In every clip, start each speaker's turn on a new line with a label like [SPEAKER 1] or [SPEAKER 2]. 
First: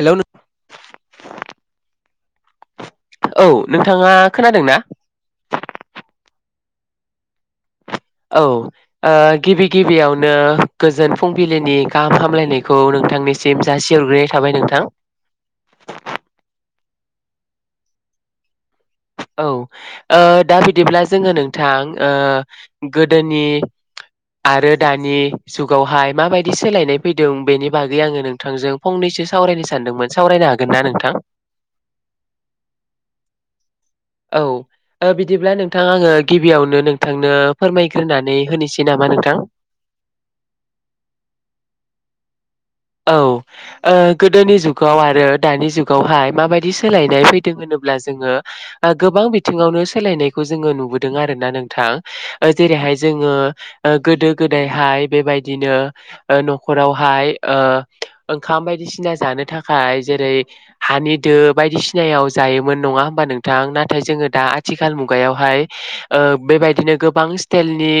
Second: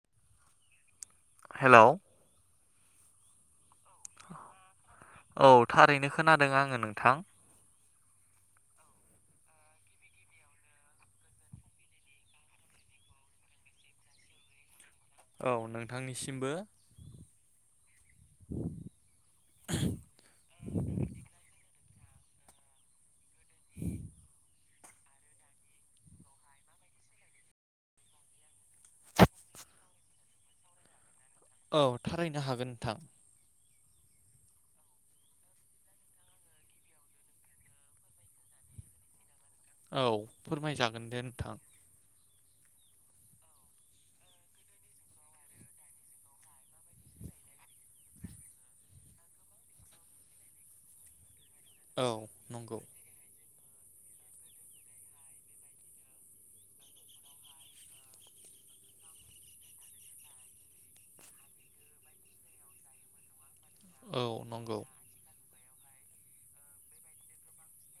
[SPEAKER 1] हेल'
[SPEAKER 2] hello
[SPEAKER 1] औ नोंथाङा खोनादों ना?
[SPEAKER 2] औ थारैनो खोनादों आङो नोंथां।
[SPEAKER 1] औ गिबि गिबियावनो गोजोन फुंबिलिनि गाहाम हामलायनायखौ नों थांनिसिम जासि हरग्रोनाय थाबाय नोंथां।
[SPEAKER 2] औ नोंथांनिसिमबो।
[SPEAKER 1] औ ओ दा बिदिब्ला जोङो नोंथां ओ गोदोनि आरो दानि जुगावहाय माबायदि सोलायनाय फैदों बेनि बागै आङो नोंथांजों फंनैसो सावरायनो सानो दोंमोन सावरायनो हागोन ना नोंथां?
[SPEAKER 2] औ थारायैनो हागोन नोंथां।
[SPEAKER 1] औ। ओ बिदिब्ला नोंथां आङो गिबियावनो नोंथांनो फोरमायग्रोनानै होनोसै नामा नोंथां?
[SPEAKER 2] औ फोरमायजागोन दे नोंथां‌
[SPEAKER 1] औ ओ गोदोनि जुगाव आरो दानि जुगावहाय माबायदि सोलायनाय फैदों होन जोङो गोबां बिथिङावनो सोलायनायखौ जोङो नुबोदों आरोना नों
[SPEAKER 2] औ
[SPEAKER 1] थां
[SPEAKER 2] नंगौ
[SPEAKER 1] जेरैहाय जोङो गोदो गोदायहाय बेबायदिनो न'खरावहाय ओ ओंखाम बायदिसिना जानो थाखाय जेरै हानि दो बायदिसिनायाव जायोमोन नङा होमबा नों थां? नाथाय
[SPEAKER 2] औ
[SPEAKER 1] जोङो दा
[SPEAKER 2] नंगौ
[SPEAKER 1] आथिखाल मुगायावहाय ओ बेबायदिनो गोबां स्टाइलनि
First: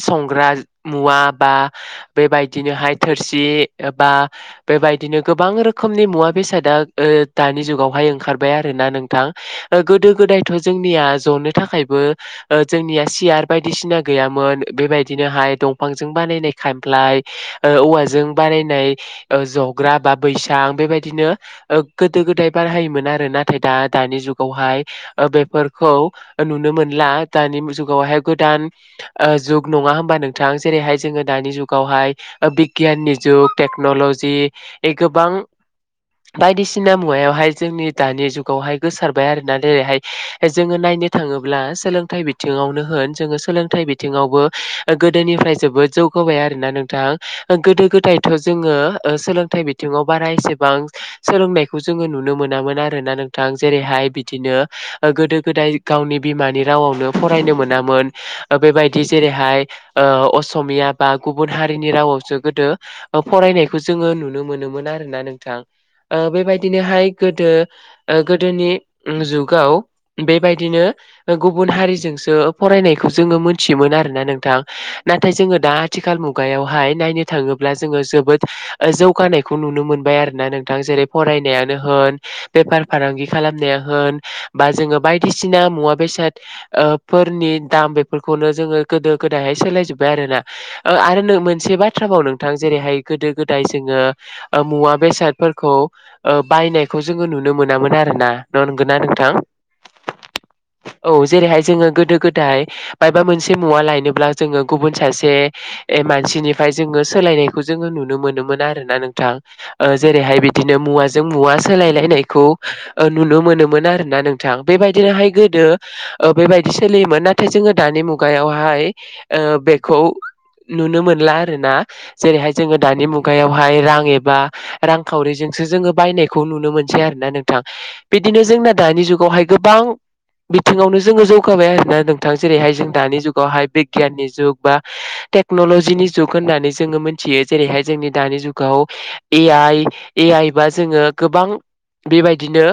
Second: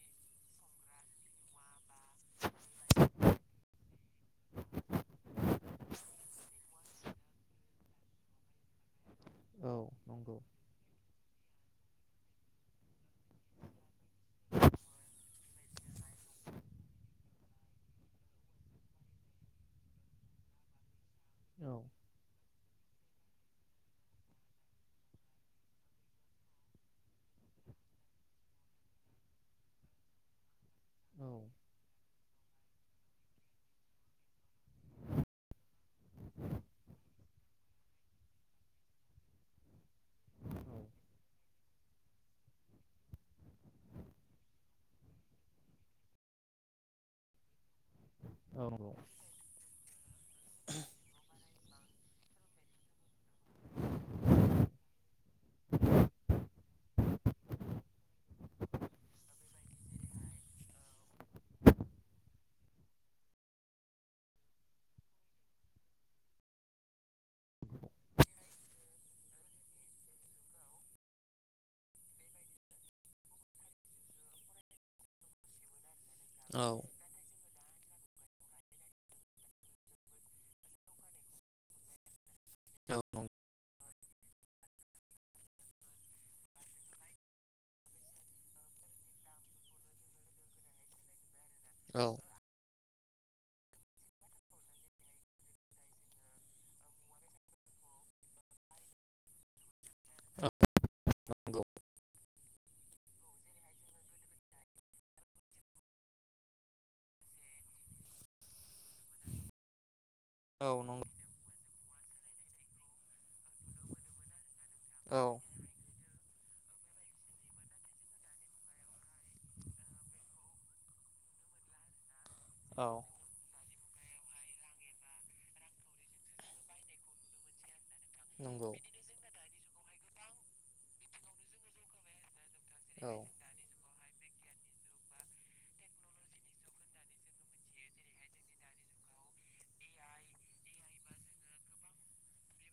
[SPEAKER 1] संग्रा मुवा बा बेबायदिनोहाय थोरसि बा बेबायदिनो गोबां रोखोमनि मुवा बेसादा दानि जुगावहाय ओंखारबाय आरो ना नों थां
[SPEAKER 2] औ
[SPEAKER 1] गोदो
[SPEAKER 2] नंगौ
[SPEAKER 1] गोदायथ' जोंनिया जनो थाखायबो जोंनिया सियार बायदिसिना गैयामोन बेबायदिनोहाय दंफांजों बानायनाय खामफ्लाय औवाजों बारायनाय जग्रा बा बैसां बेबायदिनो
[SPEAKER 2] औ
[SPEAKER 1] गोदो गोदाय बिदि बारहायोमोन आरो नाथाय दा दानि जुगावहाय बेफोरखौ नुनो मोनला दा बे जुगावहाय गोदान जुग नङा हबा नोंथां? जेरैहाय जोङो
[SPEAKER 2] औ
[SPEAKER 1] दानि जुगावहाय बिगियाननि जुग टेक्नलजि बे गोबां बायदिसिना मुवायावहाय जोंनि दानि जुगावहाय गोसारबाय आरो ना ओरैहाय जोंङो नाय नायनो थाङोब्ला सोलोंथाइ बिथिङावनो होन जोङो सोलोंथाइ बिथिङावबो गोदोनिफ्राय जोबोद जौगाबाय आरोना नोंथां गोदो गोदायथ'
[SPEAKER 2] औ
[SPEAKER 1] जोङो सोलोंथाइ बि बिथिङाव बारा एसेबां सोलोंनायखौ जोङो नुनो मोनामोन आरोना नोंथां जेरैहाय बिदिनो गोदो गोदाय गावनि बिमानि रावावनो फरायनो मोनामोन बेबायदि जेरैहाय ओ असमिया बा गुबुन हारिनि रावावसो गोदो फरायनायखौ जोङो नुनो मोनोमोन आरोना नोंथां। ओ बेबायदिनोहाय गोदो गोदोनि जुगाव बेबायदिनो गुबुन हारिजोंसो फरायनायखौ जोङो मोनथियोमोन आरोना नोंथां नाथाय जोङो दा आथिखाल मुगायावहाय नायनो थाङोब ब्ला जोङो जोबोद जौगानायखौ नुनो मोनबाय आरो ना नोंथां जेरै फरायनायानो होन, बेफार फालांगि
[SPEAKER 2] नंगौ
[SPEAKER 1] खालामनाया होन, बा जोङो बायदिसिना मुवा बेसाद फोरनि दाम बेफोरखौनो जोङो गोदो गोदायहाय सोलायजोबबाय आरो ना। आरो मोनसे
[SPEAKER 2] औ नंगौ।
[SPEAKER 1] बाथ्रााव नों थां जेरैहाय गोदो गोदाय जोङो मुवा बेसादफोरखौ बायनायखौ जोङो नु नुनो मोनामोन आरो ना नंगौना नोंथां?
[SPEAKER 2] [unintelligible]
[SPEAKER 1] औ जेरैहाय
[SPEAKER 2] नंगौ
[SPEAKER 1] जोङो गोदो गोदाय बायबा मोनसे मुवा लायनोब्ला जोङो गुबुन सासे मानसिनिफ्राय जोङो सोलायनायखौ जोङो नुनो मोनोमोन आरो ना नोंथां जेरैहाय बिदिनो मुवाजों मुवा सोलायलायनायखौ नुनो मोनोमोन आरोना नोंथां बेबायदिनोहाय गोदो ओ बेबायदि सोलियोमोन नाथाय जोङो दानि मुगायावहाय ओ बेखौ नुनो मोनला आरो ना जेरैहाय जोङो
[SPEAKER 2] औ
[SPEAKER 1] दानि मुगायावहाय रां एबा रांखावरिजोंसो जोङो बायनायखौ नुनो मोनसै आरोना नोंथां। बिदिनो
[SPEAKER 2] नंगौ
[SPEAKER 1] जोंना दानि जुगावहाय गोबां बिथिङावनो जोङो जौगाबाय आरोना नोंथां। बे जेरैहाय जों दानि जुावहाय बिगियाननि जुग बा टेकनलजिनि जुग होननानै जो जोङो मोनथियो जेरैहाय जोंनि दानि जुगाव ए आइ ए आइ बा जोङो गोबां बेबायदिनो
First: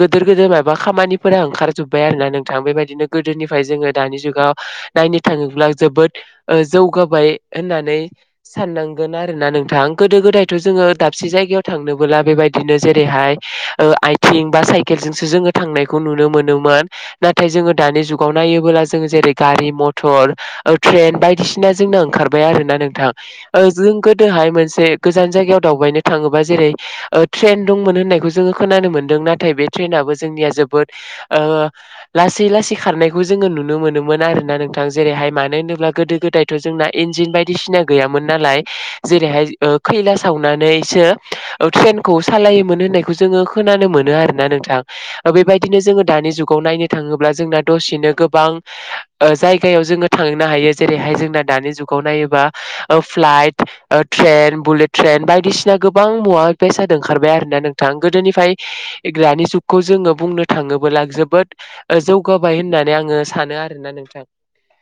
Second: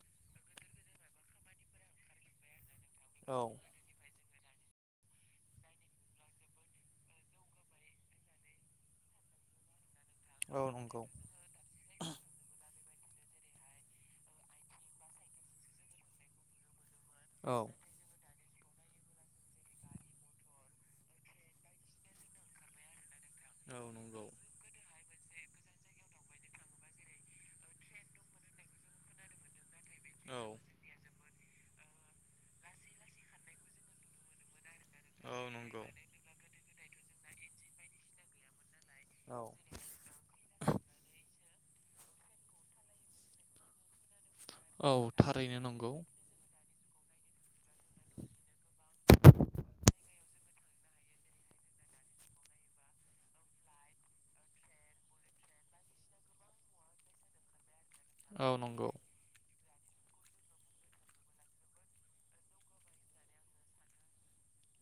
[SPEAKER 1] गिदोर गोदोर माबा खामानिफोरा ओंखार जोब्बाय आरो ना नोंथां बेबायदि बिदिनो
[SPEAKER 2] औ
[SPEAKER 1] गोदोनिफ्राय जोङो दानि जुगाव नायनो थाङोब्ला जोबोद जौगाबाय होननानै साननांगोन आरो ना नोंथां गोदो गोदायथ'
[SPEAKER 2] औ
[SPEAKER 1] जोङो
[SPEAKER 2] नंगौ
[SPEAKER 1] दाबसे जायगायाव थांनोबोला बेबायदिनो जेरैहाय ओ आइथिं बा साइकेलजोंसो जोङो थांनायखौ नुनो मोनोमोन। नाथाय
[SPEAKER 2] औ
[SPEAKER 1] जोङो दानि जुगाव नायोबोला जों जेरै गारि मथर ट्रेन बायदिसिना जोंनो ओंखारबाय आरो ना नोंथां। ओ
[SPEAKER 2] औ
[SPEAKER 1] जों
[SPEAKER 2] नंगौ
[SPEAKER 1] गोदोहाय मोनसे गोजान जायगायाव दावबायनो थाङोबा जेरै ट्रेन दंमोन होननायखौ जोङो खोनानो मोनदों नाथाय बे ट्रेनाबो
[SPEAKER 2] औ
[SPEAKER 1] जोंनिया जोबोद ओ लासै लासै खारनायखौ जोङो नुनो मोनोमोन आर ना नों
[SPEAKER 2] औ नंगौ औ
[SPEAKER 1] जेरैहाय मानो
[SPEAKER 2] नंगौ
[SPEAKER 1] होनोब्ला गोदो गोदायथ' जोंना इन्जिन बायदिसिना गैयामोन नालाय
[SPEAKER 2] औ
[SPEAKER 1] जेरैहाय ओ खैला सावनानैसो औ ट्रेनखौ सालायोमोन होननायखौ जोङो खोनानो मोनो आरो। ना नोंथां
[SPEAKER 2] औ थारैनो
[SPEAKER 1] बेबायदिनो
[SPEAKER 2] नंगौ
[SPEAKER 1] जोङो दानि जुगाव नायनो थाङोब्ला जोंना दसेनो गोबां जायगायाव जोङो थांनो हायो जेरैहाय जोंना दानि जुग खौ नायोबा फ्लाइट ट्रेन बुलेट ट्रेन बायदिसिना गोबां मुवा बेस जादों ओंखारबाय आरोना नों थां
[SPEAKER 2] औ
[SPEAKER 1] गोदोनिफ्राय
[SPEAKER 2] नंगौ
[SPEAKER 1] ग्रानि जुग खौ जोङो बुंनो थाङोबला जोबोद जौगाबाय होननानै आङो सानो आरोना नोंथां।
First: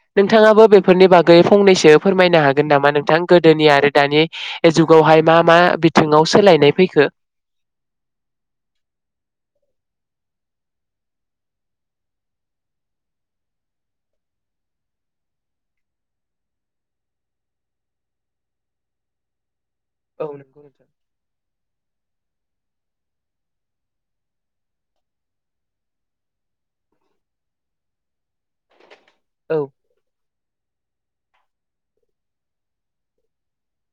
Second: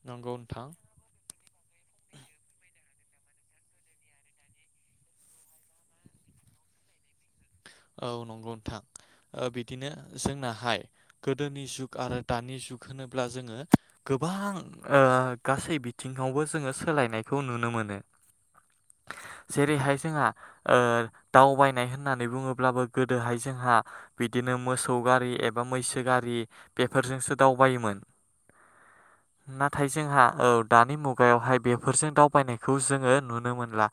[SPEAKER 2] नंगौ
[SPEAKER 1] नोंथाङाबो
[SPEAKER 2] नोंथां
[SPEAKER 1] बेफोरनि बागै फंनैसो फोरमायनो हाग नामा नोंथां? गोदोनि आरो दानि जुगावहाय मा मा बिथिङाव सोलायनाय फैखो?
[SPEAKER 2] औ नंगौ नथां। बिदिनो जोंनाहाय गोदोनि जुग आरो दानि जुग होनोब्ला जोङो गोबां गासै बिथिङावबो जोङो सोलायनायखौ नुनो मोनो।
[SPEAKER 1] [unintelligible]
[SPEAKER 2] जेरैहाय जोंहा
[SPEAKER 1] औ नंगौ
[SPEAKER 2] ओ
[SPEAKER 1] नोंथां
[SPEAKER 2] दावबायनाय होननानै बुङो अब्लाबो गोदोहाय जोंहा बिदिनो मोसौ गारि एबा मैसो गारि बेफोरजोंसो दाव बायोमोन नाथाय जोंहा औ दानि मुगायावहाय बेफोरजों दावबायनायखौ जोङो नुनो मोनला।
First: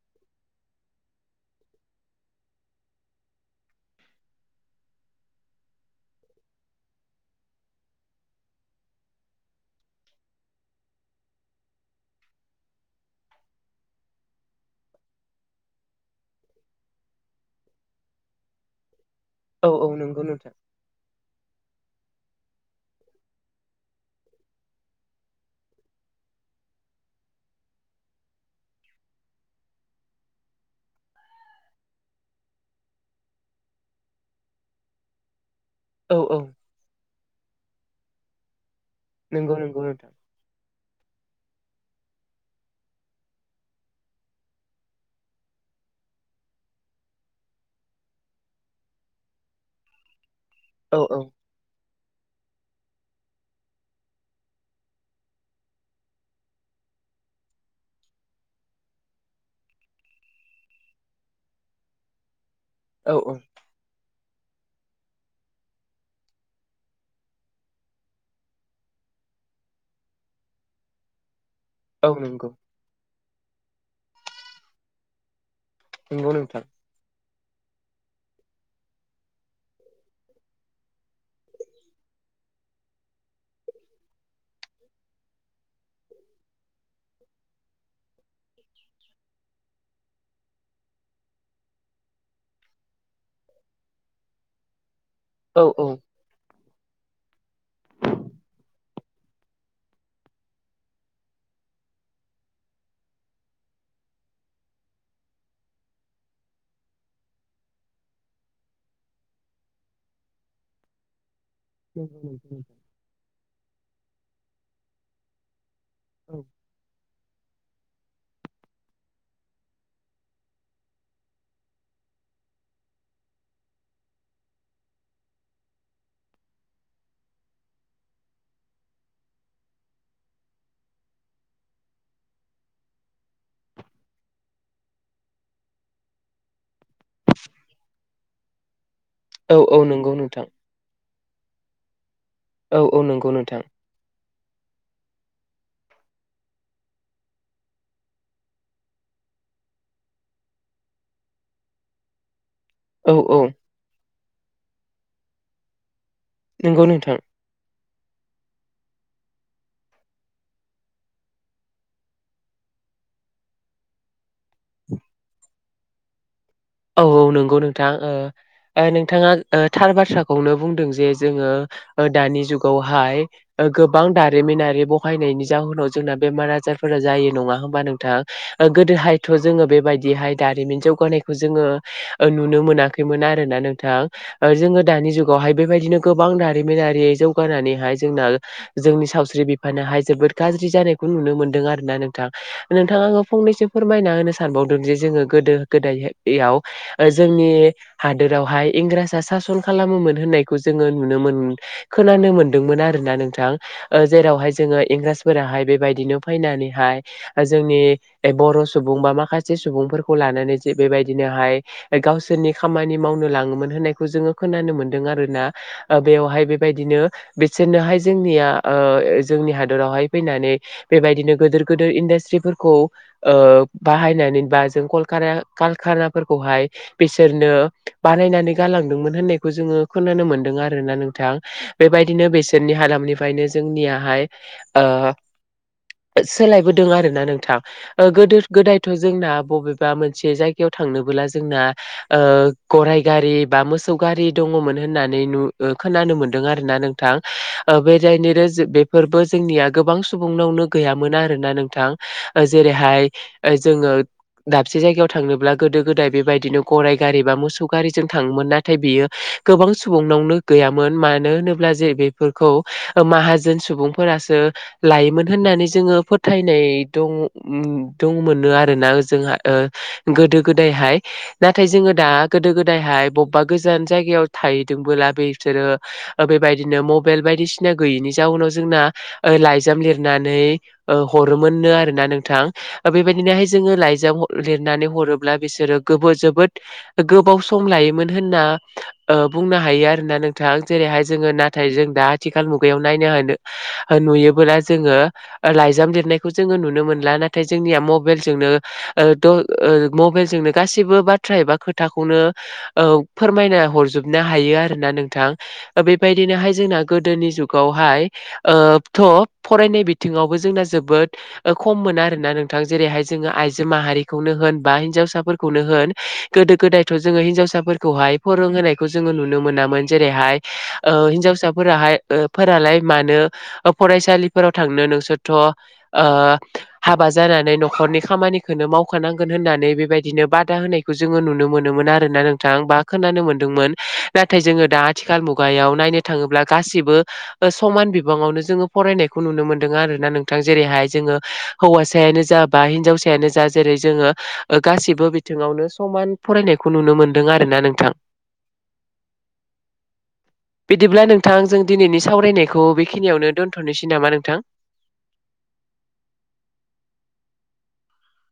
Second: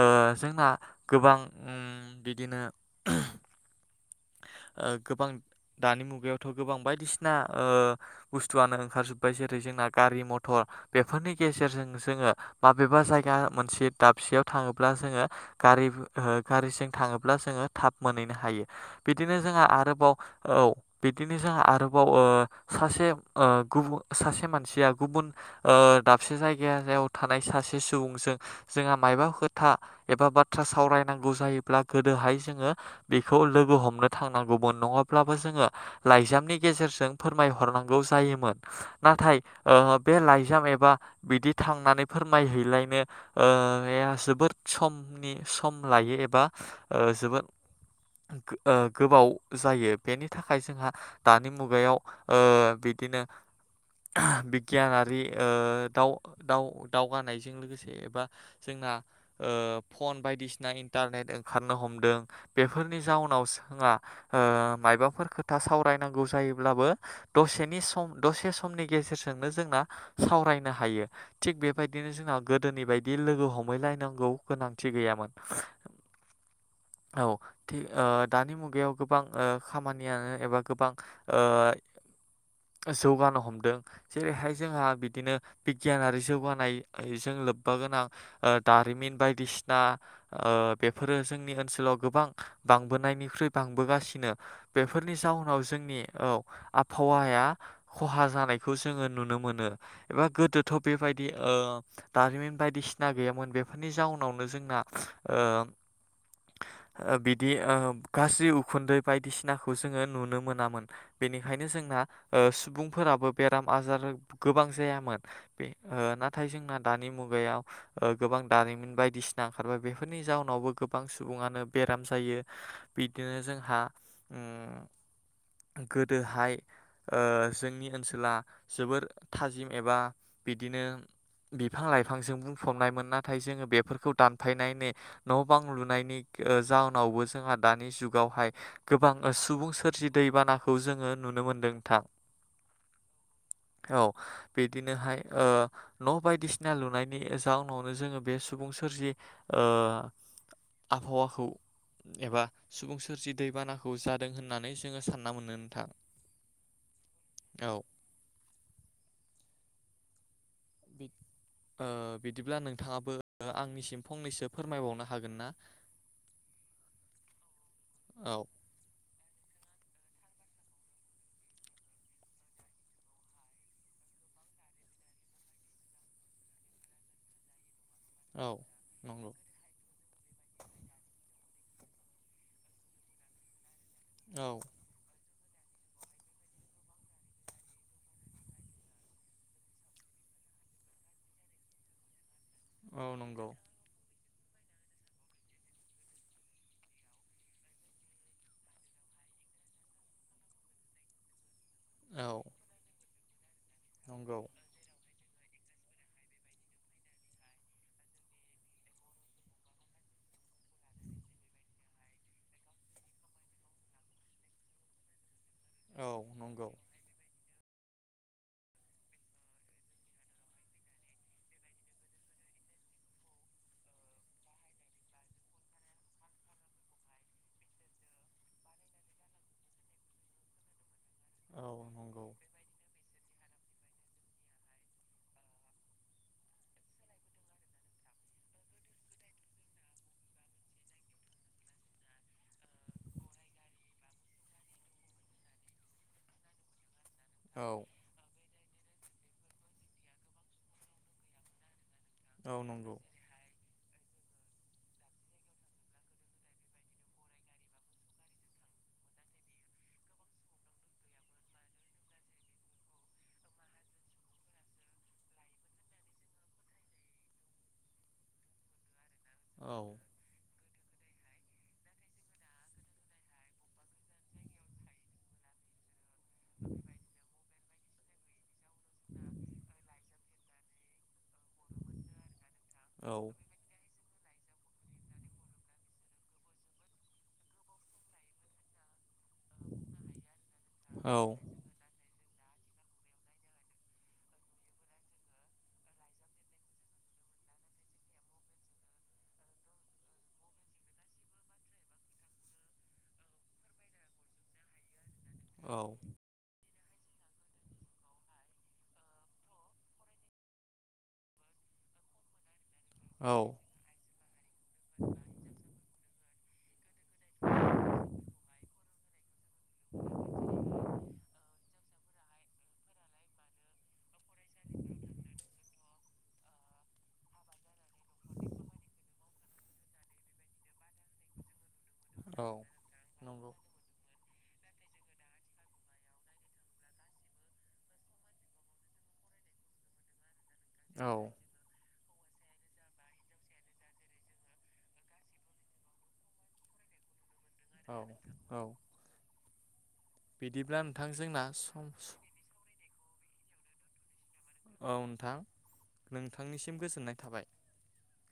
[SPEAKER 2] ओ जोंना गोबां ओ उ बिदिनो
[SPEAKER 1] [unintelligible]
[SPEAKER 2] ओ गोबां दानि मुगायावथ' गोबां ओ बायदिसिना बुस्थुआनो ओंखारजोब्बाय जेरै जों जोंना गारि मथर बेफोरनि गेजेरजों जोङो माबेबा जायगा मोनसे दाबसेयाव थाङो। अबला जोङो गारि ओ गारिजों थाङोब्ला जोङो थाब मोनहैनो हायो। बिदिनो जोंहा
[SPEAKER 1] औ औ
[SPEAKER 2] आरोबाव
[SPEAKER 1] नंगौ नोंथां
[SPEAKER 2] औ बिदिनो जोंहा आरो अबाव ओ सासे ओ गुबु मानसिया गुबुन दाबसे जायग ज याव थानाय सासे सुबुंजों जोंहा मायाबा खोथा एबा बाथ्रा सावरायनांगौ जायोब्ला गोदोहाय जोङो बेखौ लोगो हम हनो थांनांगौमोन नङाब्लाबो जोङो
[SPEAKER 1] औ औ
[SPEAKER 2] लाइजामनि गेजेरजों फोरमायहरनांगौ जायोमोन। नाथाय
[SPEAKER 1] नंगौ नंगौ नोंथां
[SPEAKER 2] बे लाइजाम एबा बिदि थांनानै फोरमायहैलायनो जोबोद समनि सम लायो एबा जबोन गोबाव जायो बेनि थाखाय जोंहा
[SPEAKER 1] औ औ
[SPEAKER 2] दानि मुगायाव बिदिनो बिगियानारि दावगानायजों लोगोसे एबा जों जों फन बायदिसिना इन्टारनेट ओंखारनो हमदों बेफोरनि
[SPEAKER 1] औ औ
[SPEAKER 2] जाउनावो मबाफोर खोथा सावरायनांगौ जायोब्लाबो दसेनि सम दसेनि ग गेजेरजोंनो जोंना सावरायनो हायो। थिग
[SPEAKER 1] औ
[SPEAKER 2] बेबायदिनो जोंहा
[SPEAKER 1] नंगौ
[SPEAKER 2] गोदोनि बायदि लोगो हमहैलायनांगौ गोनांथि गैयामोन।
[SPEAKER 1] नंगौ नोंथां
[SPEAKER 2] औ थ। दानि मुगायाव गोबां खामानियानो एबा गोबां जौगानो हमदों जेरैहाय जोंहा बिदिनो बिगियानारि जौगानाय जों लोब्बा गोनां ओ दारिमिन बायदिसिना ओ बेफोरो जोंनि ओनसोलाव गोबां बां बोनायनिख्रुइ बांबोगासिनो बेफोरनि जाहोनाव जोंनि औ आबहावाया खहा जानायखौ जोङो नुनो मोनो एबा गोदोथ' बेबायदि ओ दारिमिन बायदिसिना गैयामोन बेफोरनि नि जाउनावनो जोंना ओ बिदि ओ गाज्रि उखुन्दै बायदिसिनाखौ जोङो नुनो मोनामोन बेनिख ओंखायनो जोंना सुबुंफोराबो बेराम आजार गोबां जायामोन। बे नाथाय जोंना दानि मुग मुगायाव गोबां दारिमिन बायदिसिना ओंखारबाय बेफोरनि जाउनावबो गोबां सुबुङानो बेराम जायो। बिदिनो जोंहा ओं गोदोहाय जोंनि ओनसोला जोबोर थाजिम एबा बिदिनो बिफां लाइफांजों बुंफबनायमोन नाथाय जोङो बेफोरखौ दानफायनायनि न' बां लुनायनि ओ जाउनावबो जोंहा दानि जुगावहाय गोबां सुबुं सोरजि
[SPEAKER 1] नंगौ नोंथां।
[SPEAKER 2] दैबानाखौ जोङो नुनो मोनदों थां
[SPEAKER 1] औ औ नंगौ नोंथां
[SPEAKER 2] औ बिदिनोहाय ओ न' बायदिसिना लुनायनि जाउनावनो जोङो बे सुबुं सोरजि ओ आबहावाखौ एबा सुबुं
[SPEAKER 1] औ नंगौ नोंथां औ
[SPEAKER 2] सोरजि
[SPEAKER 1] औ
[SPEAKER 2] दैबानाखौ जादों होननानै जोङो सानना मोननो नोंथां।
[SPEAKER 1] नंगौ नोंथां।
[SPEAKER 2] [unintelligible] बिद बिदिब्ला नोंथाङाबो आंनिसिम फंनैसो फोरमायबावनो हागोन ना?
[SPEAKER 1] औ औ नंगौ नोंथां
[SPEAKER 2] औ
[SPEAKER 1] नोंथाङा थार बाथ्राखौ खौनो बुंदों जे जोङो दानि जुगावहाय गोबां दारिमिनारि बहायनाय जनि जोनाव जोंना बेमार आजारफोरा जायो नङा होमबा नों
[SPEAKER 2] औ
[SPEAKER 1] गोदोहायथ'
[SPEAKER 2] नंगौ
[SPEAKER 1] जोङो बेबायदिहाय दारिमिन जौगानायखौ जोङो ओ नुनो मोनैमोन आरोना नोंथां
[SPEAKER 2] औ
[SPEAKER 1] ओ जोङो दानि जुग हाय बेबायदिनो गोबां दारिमिनारि जौगानानैहाय जोंना जोंनि सावस्रि बिफानहाय जोबोद खोरखाज्रि जानायखौ नुनो मोन्दों आरो ना नोंथां? नोंथां
[SPEAKER 2] औ
[SPEAKER 1] आङो
[SPEAKER 2] नंगौ
[SPEAKER 1] फंनैसो फोरमायना होनो सानबावदों जे जोङो गोदो गोदायहाय याव जोंनि हादोरावहाय इंराजा सासन खालामोमोन होननायखौ जोङो नुनो मोन खोनानो
[SPEAKER 2] औ
[SPEAKER 1] मोनदोंमोन आरोोना नोंथां
[SPEAKER 2] नंगौ
[SPEAKER 1] जेरावहाय जोङो इंराज फोराहाय बेबायदिनो फैनानैहाय जोंनि बर' सुबुं बा माखासे सुबुंफोरखौ ला लानानै जे बेबायदिनोहाय गावसोरनि खामानि मावनो लाङोमोन होननायखौ जोङो खोनानो मोनदों आरो ना ओ
[SPEAKER 2] औ
[SPEAKER 1] बेयावहाय
[SPEAKER 2] नंगौ
[SPEAKER 1] बेबायदिनो बि बिसोरनोहाय जोंनिया ओ- जोंनि हादरावहाय फैनानै बेबायदिनो गिदोर गदोर इडास्ट्रिफो खौ ओ बाहायनानै बा जों कलकारा कारखानाफोरखौहाय बिसोरनो बानायनानै गालांदोंमोन होननायखौ जोङो खोनानो मोन्दों। आरोना नोंथां
[SPEAKER 2] औ
[SPEAKER 1] बेबायदिनो
[SPEAKER 2] नंगौ
[SPEAKER 1] बिसोरनि हालामनिफ्राय फायनो जोंनियाहाय ओ सोलायबोदों आरोना नोंथां ओ- गोदो गोदायथ' जोंना बबेबा मोनसे मोनसे जायगायाव थांनोबोला जोंना ओ- गराय गारि बा मोसौ गारि दङमोन होननानै खोनानो मोनदों आरो ना नोंथां
[SPEAKER 2] औ
[SPEAKER 1] ओ बे जाय नो फोरबो जोंनिया गोबां सुबुंनावनो गैयामोन आरोना नोंथां?
[SPEAKER 2] औ नंगौ
[SPEAKER 1] जेरैहाय जोङो दाबसे जायगायाव थांनो गोदो गोदाय बेबायदिनो गराइ गारि बा मोसौ गारिजों थाङोमोन नाथाय बियो गोबां सुबुं [unintelligible] गैयोन मानो होनोब्ला जे बेफोरखौ माहाजोन सुबुंफोरासो लायो। मोन होननानै जोङो फोथायनाय दं दंमोनो आरोना जोंहा
[SPEAKER 2] औ
[SPEAKER 1] ओ- गोदो गोदायहाय नाथाय जोङो दा गोदो गोदायहाय बबेबा गोजान जायगायाव थाहैदोंबोला बे ज- बेबायदिनो मबाइल बायदिसिना गैयैनि जाउनाव जोंना लाइजाम लिरनानै ओ- हरोमोननो आरोना नोंथां
[SPEAKER 2] औ
[SPEAKER 1] बेबायदिनोहाय जोङो लाइजाम लिर नानै हरोब्ला बिसोरो जोबोद गोबाव सम लायोमोन होनना ओ- बुंनो ह हायो आरोना नोंथां जेरैहाय
[SPEAKER 2] औ
[SPEAKER 1] जोङो नाथाय जों दा आथिखाल मुगायाव नायनो हानो नुयोबोला जोङो लाइजाम लिरनायखौ जोङो नुनो मोनला नाथाय जोंनिया मबाइलजों ओ- द ओ- मबाइलजोंनो गासैबो बाथ्रा एबा खोथाखौनो फोरमायना हरजोबनो हायो आरो ना नोंथां
[SPEAKER 2] औ
[SPEAKER 1] बेबायदिनोहाय जोंना गोदोनि जुावहाय ओ- थ फरायनाय बिथिङावबो जोंना जोबोद खम मोन आरोन ना नोंथां जेरैहाय जोङो
[SPEAKER 2] औ
[SPEAKER 1] आइजो माहारिखौनो होन बा हिनजावसाफोरखौनो होन गोदो गोदायथ' जोङो हिनजावसाफोरखौहाय फोरोंहोनायखौ जोङो नु नुनो मोनामोन जेरैहाय ओ- हिनजावसाफोराहाय ओ- फोरालाय मानो फरायसालिफोराव थांनो नोंसोरथ' ओ- हाबा जानानै न'खरनि खामानिखौनो मावखानांगोन होननानै बेबायदिनो बादा होनायखौ जोङो नुनो मोनोमोन आरो होन
[SPEAKER 2] औ
[SPEAKER 1] नोंथां बा खोनानो
[SPEAKER 2] नंगौ
[SPEAKER 1] मोनदोंमोन नाथाय जोङो दा आथिखाल मुगायाव नायनो थाङोब्ला गासिबो समान बिबाङावनो जोङो फरायनायखौ नुनो मोनदों आरोना नों थां जेरैहाय
[SPEAKER 2] औ
[SPEAKER 1] जोङो हौवासायानो जााबा हिनजावसायानो जा जेरै जोङो गासिबो बिथिङावनो समान फरायनायखौ नुनो मोनदों आरो
[SPEAKER 2] औ औ
[SPEAKER 1] बिदिब्ला नोंथां जों दिनैनि सावरायनायखौ बेखिनियावनो दोनथ'नोसै नामा नोंथां
[SPEAKER 2] औ नोंथां नोंथांनिसिम गोजोननाय थाबाय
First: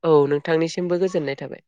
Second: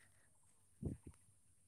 [SPEAKER 1] औ नोंथांनिसिमबो गोजोननाय थाबाय